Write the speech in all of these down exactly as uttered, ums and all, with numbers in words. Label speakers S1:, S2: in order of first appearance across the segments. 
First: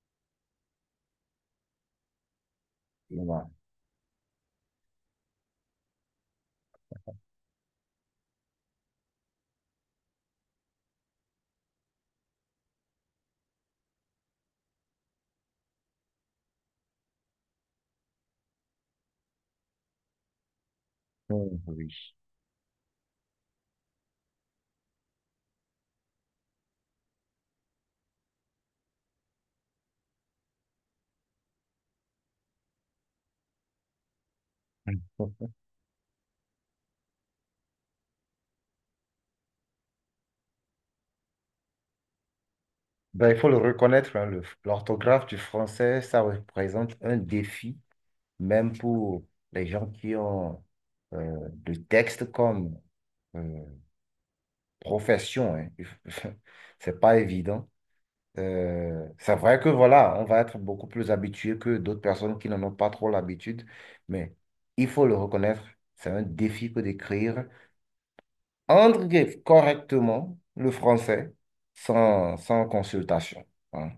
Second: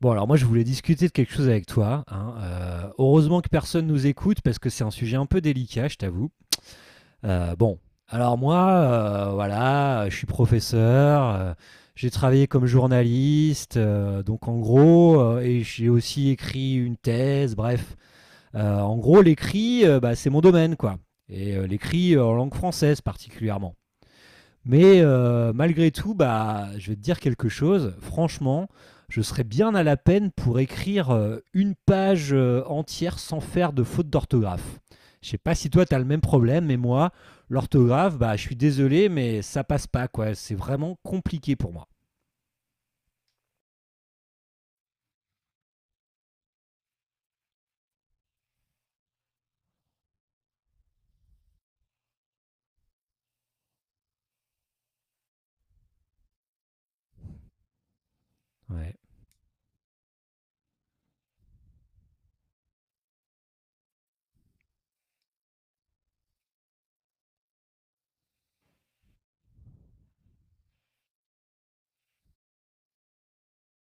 S1: Bon, alors moi, je voulais discuter de quelque chose avec toi, hein. Euh, heureusement
S2: Voilà.
S1: que personne nous écoute parce que c'est un sujet un peu délicat, je t'avoue. Euh, bon, alors moi, euh, voilà, je suis professeur, euh, j'ai travaillé comme journaliste, euh, donc en gros, euh, et j'ai aussi écrit une thèse, bref. Euh, en gros, l'écrit, euh, bah, c'est mon domaine, quoi. Et
S2: Oh,
S1: euh,
S2: oui.
S1: l'écrit euh, en langue française particulièrement. Mais euh, malgré tout, bah, je vais te dire quelque chose. Franchement, je serais bien à la peine pour écrire euh, une page euh, entière sans faire de faute d'orthographe. Je sais pas si toi, tu as le même problème, mais moi, l'orthographe, bah, je suis désolé, mais ça passe pas, quoi. C'est vraiment compliqué pour moi.
S2: Ben, il faut le reconnaître, hein, le- l'orthographe du français, ça représente un défi, même pour les gens qui ont euh, le texte comme euh, profession. Hein. C'est pas évident.
S1: Ouais.
S2: Euh, c'est vrai que voilà, on va être beaucoup plus habitué que d'autres personnes qui n'en ont pas trop l'habitude, mais il faut le reconnaître, c'est un défi que d'écrire Engrave correctement le français sans, sans consultation, hein.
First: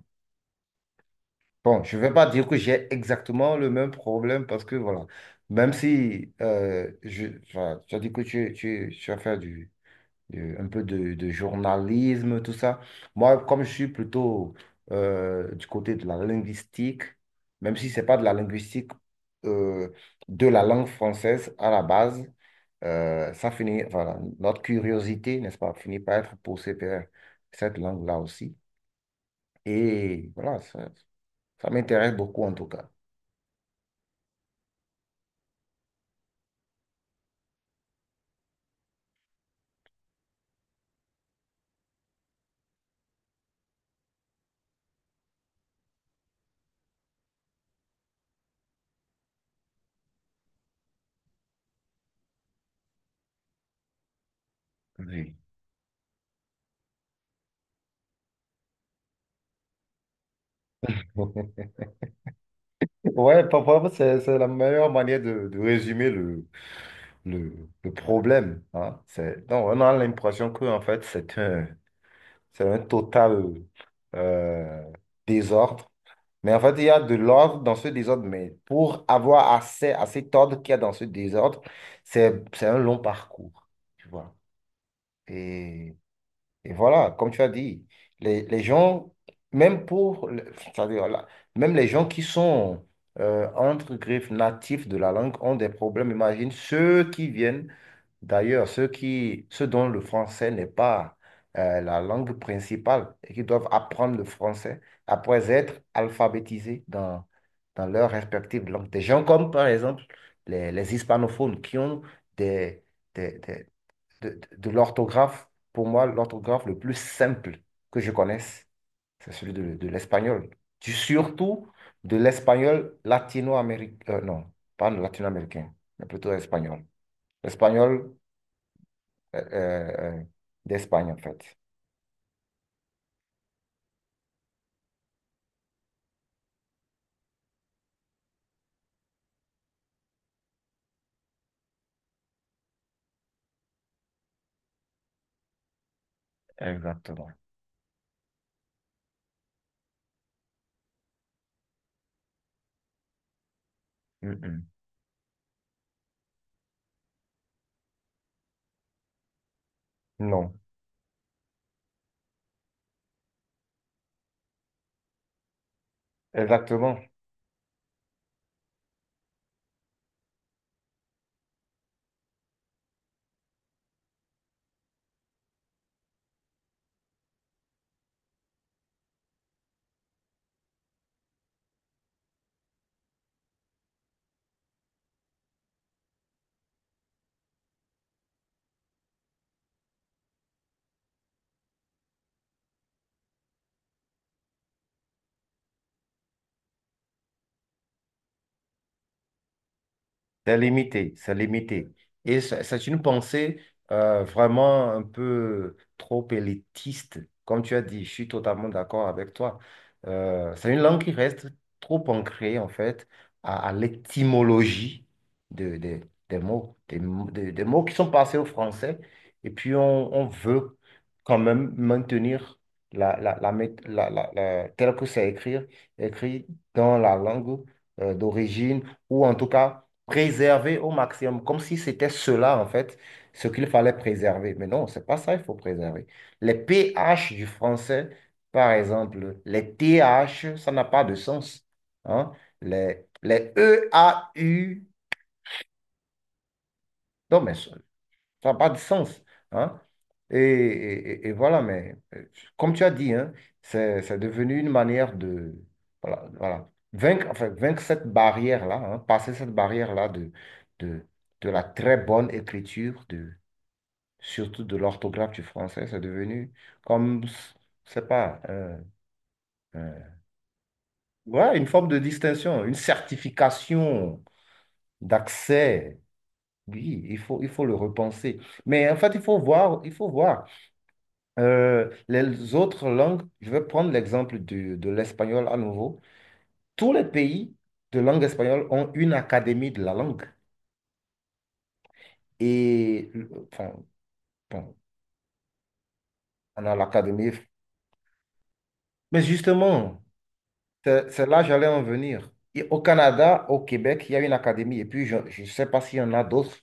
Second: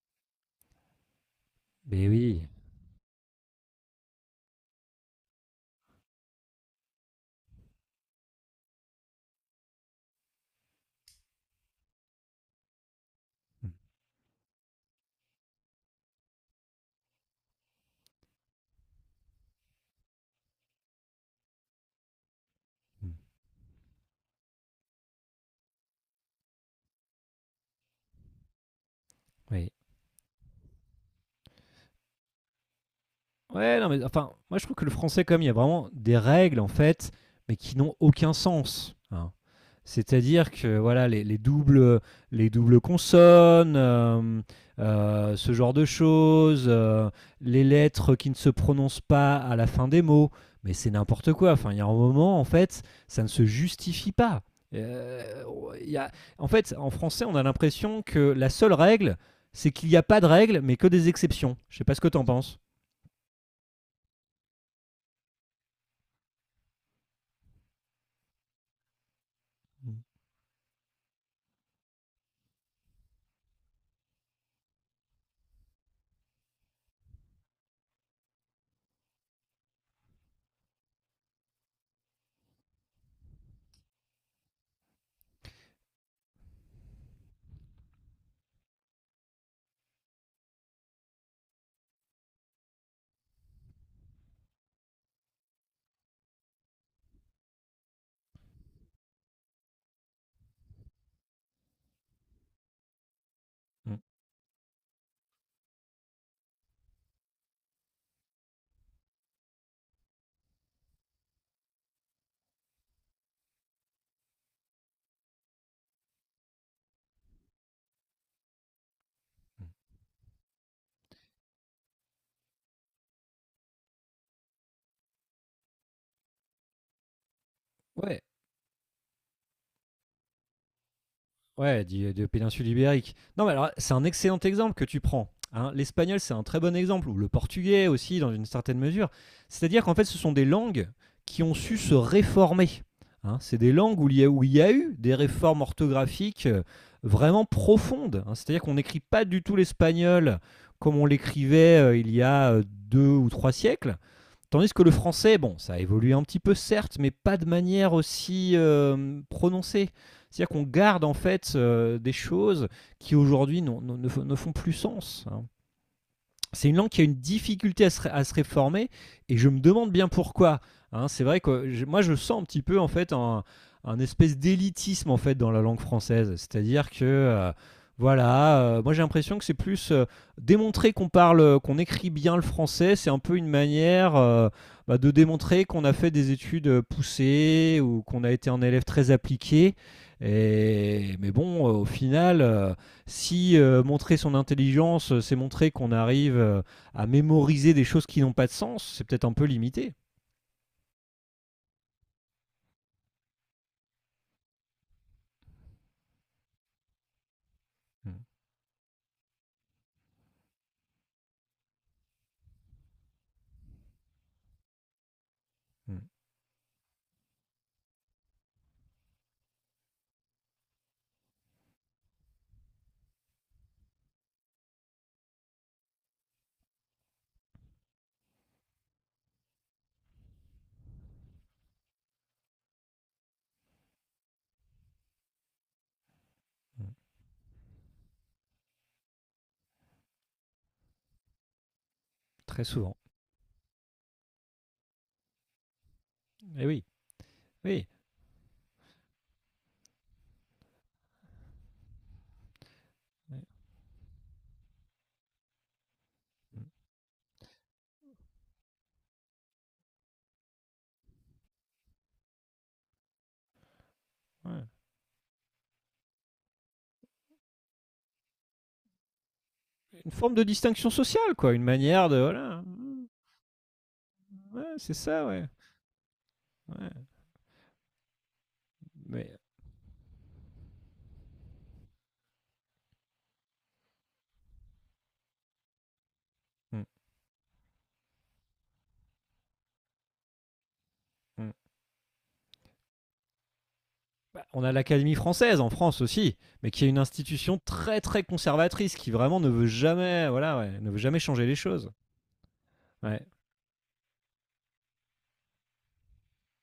S2: Bon, je ne
S1: Mais
S2: vais pas dire
S1: oui.
S2: que j'ai exactement le même problème parce que voilà, même si euh, je, enfin, tu as dit que tu, tu, tu as fait du, du- un peu de, de journalisme, tout ça. Moi, comme je
S1: Mm.
S2: suis plutôt euh, du côté de la linguistique, même si ce n'est pas de la linguistique euh, de la langue française à la base,
S1: Mm.
S2: euh, ça finit, voilà, notre curiosité, n'est-ce pas, finit par être poussée vers cette langue-là aussi.
S1: Oui.
S2: Et voilà, ça, ça m'intéresse beaucoup en tout cas.
S1: Ouais, non, mais enfin, moi je trouve que le français, comme il y a vraiment des règles en fait, mais qui n'ont aucun sens, hein. C'est-à-dire que voilà, les, les doubles, les doubles consonnes, euh, euh, ce genre de choses, euh, les lettres qui ne se prononcent pas à la fin des mots, mais c'est n'importe quoi. Enfin, il y a un moment en fait, ça ne se justifie pas. Euh,
S2: Oui.
S1: il y a- En fait, en français, on a l'impression que la seule règle, c'est qu'il n'y a pas de règle, mais que des exceptions. Je sais pas ce que t'en penses.
S2: Ouais, parfois, c'est, c'est la meilleure manière de, de résumer le, le, le problème, hein. C'est, donc, on a l'impression que, en fait, c'est un, c'est un total euh, désordre. Mais en fait, il y a de l'ordre dans ce désordre, mais pour avoir accès à cet ordre qu'il y a dans ce désordre, c'est, c'est un long parcours, tu vois. Et, et voilà, comme tu as dit, les, les gens, même pour, le- c'est-à-dire, là, même les gens qui sont, euh, entre griffes, natifs de la langue ont des problèmes. Imagine ceux qui viennent. D'ailleurs, ceux qui, ceux dont le français n'est pas euh, la langue principale et qui doivent
S1: Mmh,
S2: apprendre le français après être alphabétisés dans, dans leur respective langue. Des gens comme, par exemple, les, les hispanophones qui ont des, des- des- de, de l'orthographe. Pour moi, l'orthographe le plus simple que je connaisse, c'est celui
S1: mmh.
S2: de, de l'espagnol. Du- Surtout de l'espagnol latino-américain. Non, pas latino-américain, mais plutôt espagnol. L'espagnol
S1: Ouais,
S2: euh, euh, d'Espagne, en fait.
S1: ouais, dit- de péninsule ibérique. Non, mais alors, c'est un excellent exemple que tu prends, hein. L'espagnol, c'est un très bon exemple, ou le portugais aussi, dans une certaine mesure. C'est-à-dire qu'en fait, ce sont des langues qui ont su se réformer, hein. C'est des langues où il, y a, où il y a eu des réformes orthographiques euh,
S2: Exactement.
S1: vraiment profondes, hein. C'est-à-dire qu'on n'écrit pas du tout l'espagnol comme on l'écrivait euh, il y a euh, deux ou trois siècles.
S2: Mm, mm.
S1: Tandis que le français, bon, ça a évolué un petit peu certes, mais pas de manière aussi euh, prononcée.
S2: Non,
S1: C'est-à-dire qu'on garde en fait euh, des choses qui aujourd'hui ne, ne font plus sens, hein. C'est une langue
S2: exactement.
S1: qui a une difficulté à se, à se réformer et je me demande bien pourquoi, hein. C'est vrai que je- moi je sens un petit peu en fait un, un espèce d'élitisme en fait dans la langue française, c'est-à-dire que euh, voilà, euh, moi j'ai l'impression que c'est plus euh, démontrer qu'on parle, qu'on écrit bien le français, c'est un peu une manière euh, bah, de démontrer qu'on a fait des études euh, poussées ou qu'on a été un élève très appliqué. Et, mais bon, euh, au final, euh, si euh, montrer son intelligence, euh, c'est montrer qu'on arrive euh, à mémoriser des choses qui n'ont pas de sens, c'est peut-être un peu limité.
S2: C'est limité, c'est limité. Et c'est c'est une pensée euh, vraiment un peu trop élitiste. Comme tu as dit, je
S1: Mm,
S2: suis totalement d'accord avec toi. Euh, c'est une langue qui reste trop ancrée, en fait, à, à l'étymologie de, de-
S1: mm,
S2: des mots, des, mo- des- des mots qui sont passés au français. Et puis, on, on veut quand même maintenir la, la, la, mét- la, la- la- tel que c'est écrit, écrit dans la langue euh, d'origine, ou en tout cas ok, préserver au maximum, comme si c'était cela, en fait, ce qu'il fallait préserver. Mais non, c'est pas ça, il faut préserver. Les
S1: mm.
S2: pH du français, par exemple, les T H, ça n'a pas de sens, hein.
S1: Très souvent.
S2: Les, les E A u
S1: Et oui,
S2: non, mais ça-
S1: oui.
S2: ça n'a pas de sens, hein? Et, et- et- et voilà, mais euh, comme tu as dit, hein, c'est, c'est devenu une manière de, voilà, voilà, vaincre, enfin, vaincre cette barrière-là, hein, passer cette barrière-là de, de, de la très bonne écriture, de, surtout
S1: Ouais.
S2: de l'orthographe du français, c'est devenu comme, je sais pas, un-
S1: Une
S2: un-
S1: forme de distinction sociale, quoi.
S2: ouais,
S1: Une
S2: une forme de
S1: manière de. Voilà.
S2: distinction, une
S1: Mmh,
S2: certification
S1: ouais, c'est ça, ouais.
S2: d'accès. Oui,
S1: Ouais.
S2: il faut, il faut le repenser. Mais en fait, il faut
S1: Mais.
S2: voir, il faut voir. Euh, les autres langues, je vais prendre l'exemple du- de l'espagnol à nouveau.
S1: Mm,
S2: Tous les pays de langue espagnole ont une académie de la langue.
S1: mm.
S2: Et enfin,
S1: Bah, on a
S2: bon,
S1: l'Académie française en France aussi,
S2: on
S1: mais
S2: a
S1: qui est une
S2: l'académie.
S1: institution très très conservatrice qui
S2: Mais
S1: vraiment ne veut
S2: justement,
S1: jamais, voilà, ouais, ne veut
S2: c'est
S1: jamais
S2: c'est là
S1: changer
S2: que
S1: les
S2: j'allais en
S1: choses.
S2: venir. Et au
S1: Ouais.
S2: Canada, au Québec, il y a une académie. Et puis, je ne sais pas s'il y en a d'autres.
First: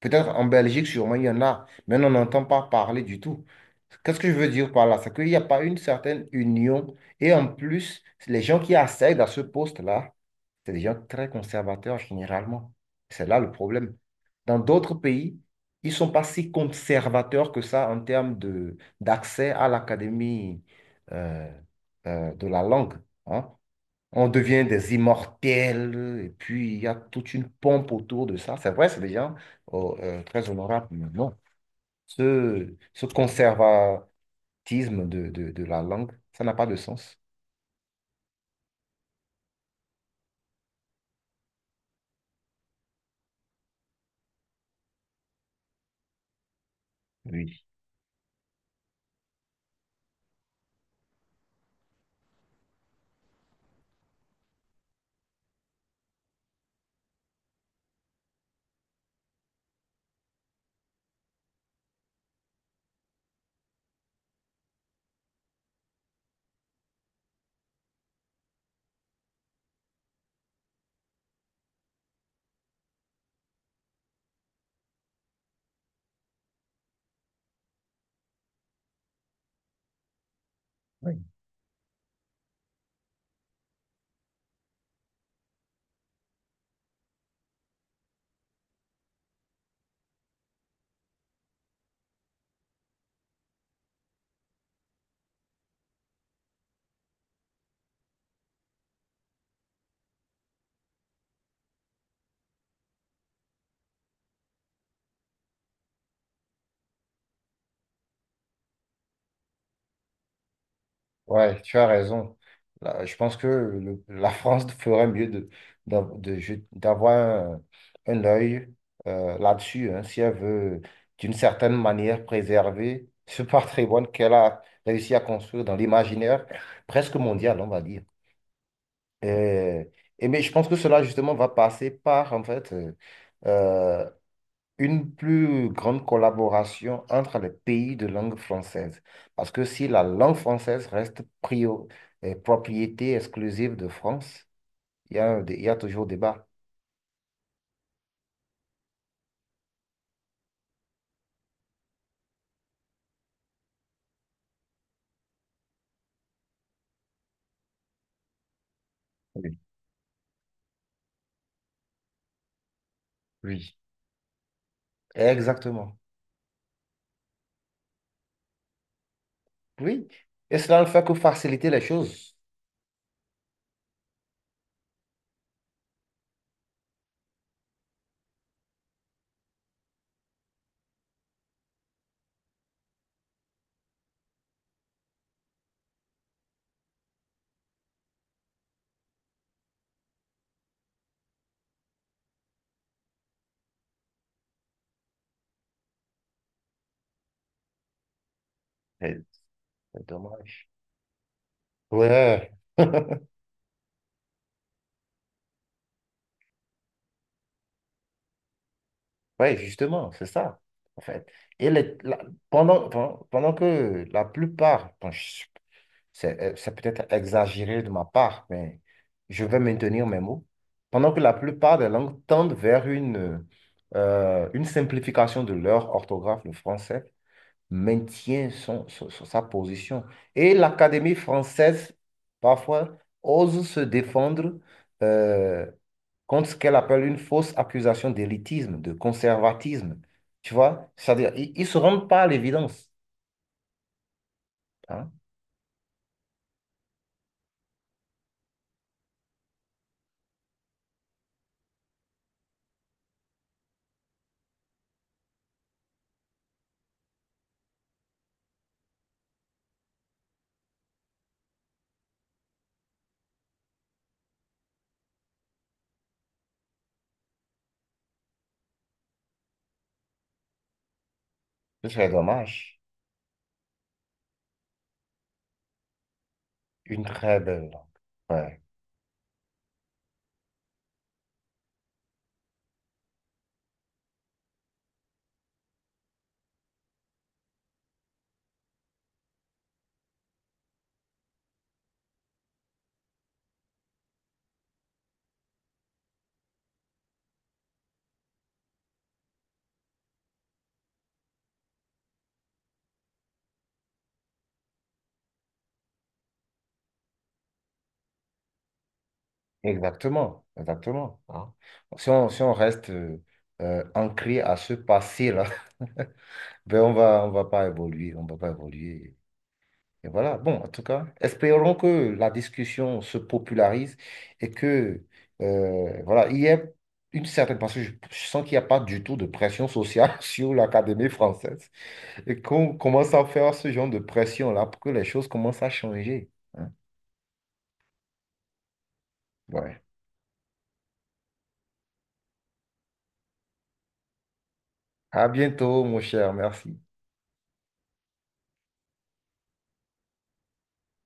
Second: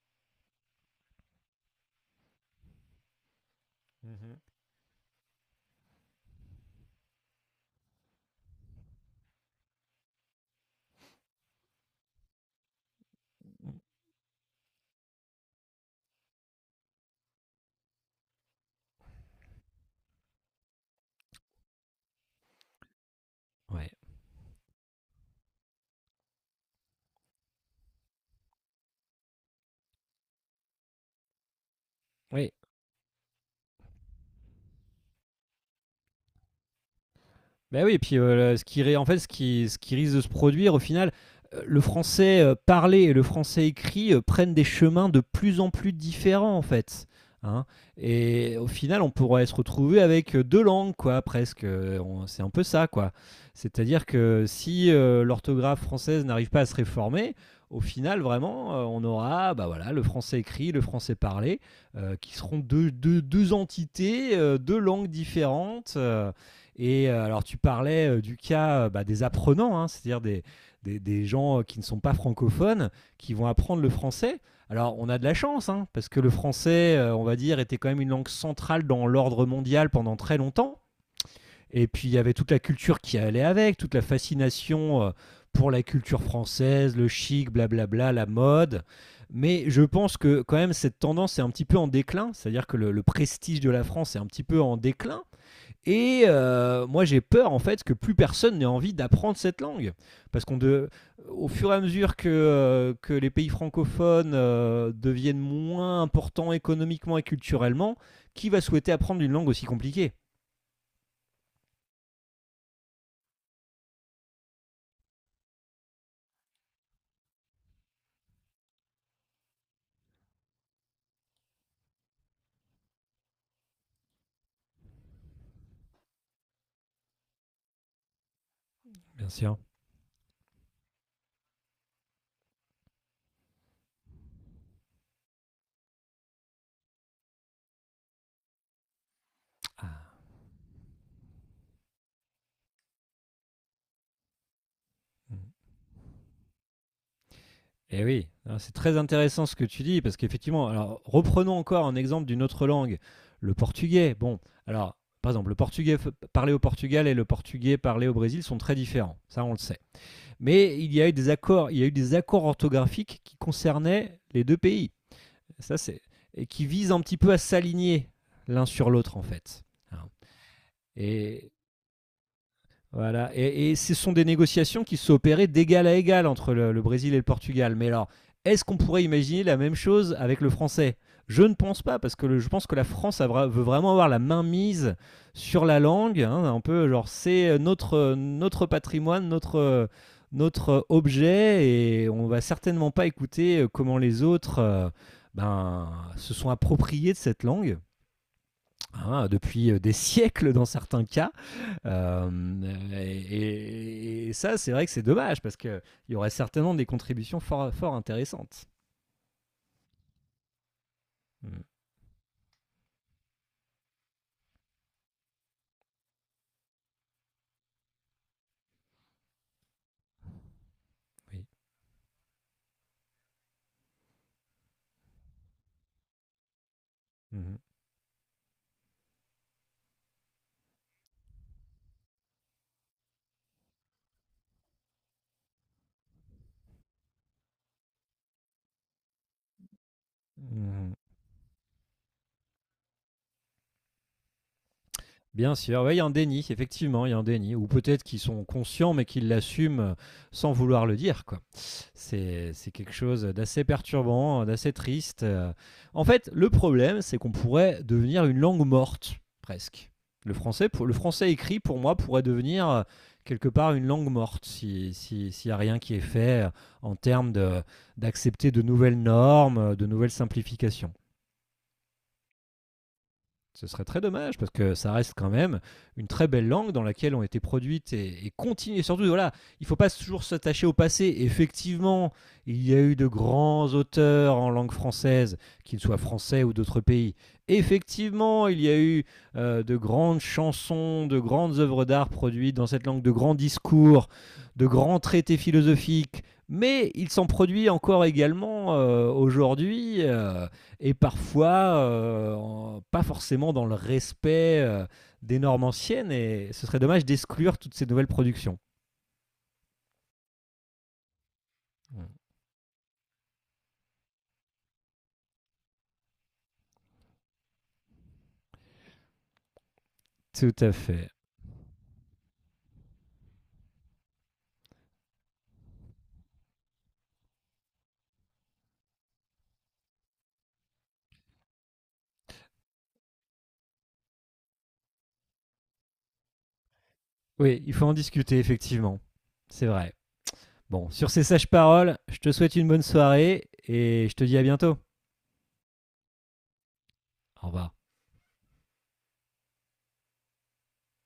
S2: Peut-être en Belgique, sûrement, il y en a. Mais on n'entend pas parler du tout. Qu'est-ce que je
S1: Mm-hmm.
S2: veux dire par là? C'est qu'il n'y a pas une certaine union. Et en plus, les gens qui accèdent à ce poste-là, c'est des gens très conservateurs généralement. C'est là le problème. Dans d'autres pays, ils ne sont pas si conservateurs que ça en termes de, d'accès à l'académie euh, euh, de la langue, hein.
S1: Ouais.
S2: On devient des immortels et puis il y a toute une pompe autour de ça. C'est vrai, c'est des gens oh, euh, très honorables, mais non.
S1: Oui.
S2: Ce, ce conservatisme de, de, de la langue, ça n'a pas de sens.
S1: Ben oui, et puis euh, ce qui, ré- en fait, ce qui, ce qui risque de se produire au final, euh, le français euh, parlé et le français écrit euh, prennent des chemins de plus en plus différents en fait,
S2: Oui.
S1: hein. Et au final, on pourrait se retrouver avec euh, deux langues, quoi, presque. Euh, on- C'est un peu ça, quoi. C'est-à-dire que si euh, l'orthographe française n'arrive pas à se réformer, au final, vraiment, euh, on aura bah voilà, le français écrit, le français parlé, euh, qui seront deux, deux, deux entités, euh, deux langues différentes. euh, et euh, alors, tu parlais euh, du cas euh, bah, des apprenants, hein, c'est-à-dire des, des, des gens euh, qui ne sont pas francophones, qui vont apprendre le français. Alors, on a de la chance, hein, parce que le français, euh, on va dire, était quand même une langue centrale dans l'ordre mondial pendant très longtemps.
S2: Oui.
S1: Et puis, il y avait toute la culture qui allait avec, toute la fascination euh, pour la culture française, le chic, blablabla, la mode. Mais je pense que quand même, cette tendance est un petit peu en déclin, c'est-à-dire que le, le prestige de la France est un petit peu en déclin. Et euh, moi, j'ai peur en fait que plus personne n'ait envie d'apprendre cette langue. Parce qu'on de, Au fur et à mesure que, euh, que les pays francophones euh, deviennent moins importants économiquement et culturellement, qui va souhaiter apprendre une langue aussi compliquée.
S2: Ouais, tu as raison. Là, je pense que le- la France ferait mieux de, d'av- de jet- d'avoir un, un œil euh, là-dessus, hein, si elle veut, d'une certaine manière, préserver ce patrimoine qu'elle a réussi à construire dans l'imaginaire presque mondial, on va dire.
S1: Bien sûr.
S2: Et, et mais je pense que cela, justement, va passer par, en fait, euh, une plus grande collaboration entre les pays de langue française. Parce que si la langue française reste prio- euh, propriété exclusive de France, il y a, un dé- il y a toujours débat.
S1: Eh oui, hein, c'est très intéressant ce que tu dis, parce qu'effectivement, alors reprenons encore un exemple d'une autre langue, le portugais. Bon, alors, par exemple, le portugais f- parlé au Portugal et le portugais parlé au Brésil sont très différents, ça on
S2: Oui,
S1: le sait. Mais il y a eu des accords, il y a eu des accords orthographiques qui
S2: oui.
S1: concernaient les deux pays. Ça,
S2: Exactement.
S1: c'est et qui visent un petit peu à s'aligner l'un sur l'autre en fait. Hein.
S2: Oui. Et cela ne fait que
S1: Et
S2: faciliter les choses.
S1: voilà, et, et ce sont des négociations qui se sont opérées d'égal à égal entre le, le Brésil et le Portugal. Mais alors, est-ce qu'on pourrait imaginer la même chose avec le français? Je ne pense pas, parce que le- je pense que la France a veut vraiment avoir la main mise sur la langue, hein, un peu genre c'est notre, euh, notre patrimoine, notre, euh, notre objet, et on va certainement pas écouter euh, comment les autres euh, ben, se sont appropriés de cette langue,
S2: Eh,
S1: hein, depuis euh, des
S2: c'est
S1: siècles dans
S2: dommage.
S1: certains cas.
S2: Ouais.
S1: Euh, et, et ça, c'est vrai que c'est dommage parce qu'il y aurait certainement des contributions fort, fort intéressantes.
S2: Oui, justement, c'est ça, en fait.
S1: Mm,
S2: Et les- la- pendant, pen- pendant que la plupart, bon, c'est, euh, c'est peut-être exagéré de ma part, mais je vais maintenir mes mots. Pendant que la
S1: oui.
S2: plupart des langues tendent vers une, euh, une simplification de leur orthographe, le français
S1: Mhm.
S2: maintient son, son- son- sa position. Et l'Académie française, parfois, ose se défendre euh, contre ce qu'elle appelle une fausse accusation d'élitisme, de conservatisme. Tu vois?
S1: Mhm.
S2: C'est-à-dire, ils ne se rendent pas à l'évidence, hein.
S1: Bien sûr. Ouais, il y a un déni, effectivement, il y a un déni. Ou peut-être qu'ils sont conscients mais qu'ils l'assument sans vouloir le dire, quoi. C'est c'est quelque chose d'assez perturbant, d'assez triste. Euh, En fait, le problème, c'est qu'on pourrait devenir une langue morte, presque. Le français, pour- le français écrit, pour moi, pourrait devenir euh, quelque part une langue morte si- si- s'il n'y a rien qui est fait euh, en termes de- d'accepter de nouvelles normes, euh, de nouvelles simplifications.
S2: C'est très dommage.
S1: Ce serait très dommage parce que ça reste quand même une très belle langue dans
S2: Une
S1: laquelle ont été
S2: très belle langue.
S1: produites et, et
S2: Ouais.
S1: continuent. Et surtout, voilà, il ne faut pas toujours s'attacher au passé. Effectivement, il y a eu de grands auteurs en langue française, qu'ils soient français ou d'autres pays. Effectivement, il y a eu euh, de grandes chansons, de grandes œuvres d'art produites dans cette langue, de grands discours, de grands traités philosophiques. Mais il s'en produit encore également euh, aujourd'hui, euh, et parfois euh, en- pas forcément dans le respect euh, des normes anciennes, et ce serait dommage d'exclure toutes ces nouvelles productions.
S2: Exactement, exactement, hein.
S1: Mm.
S2: Si on, si on reste euh, euh, ancré à ce passé-là, ben on va, on va pas évoluer, on va pas évoluer. Et voilà.
S1: Tout
S2: Bon, en
S1: à
S2: tout cas,
S1: fait.
S2: espérons que la discussion se popularise et que, euh, voilà, il y ait une certaine... Parce que je, je sens qu'il n'y a pas du tout de pression sociale sur l'Académie française et qu'on commence à faire ce genre de pression-là pour que les choses commencent à changer, hein.
S1: Oui, il faut en discuter, effectivement. C'est
S2: Ouais.
S1: vrai. Bon, sur ces sages paroles, je te souhaite une bonne soirée, et je te dis à bientôt.
S2: À bientôt, mon cher. Merci.
S1: Au revoir.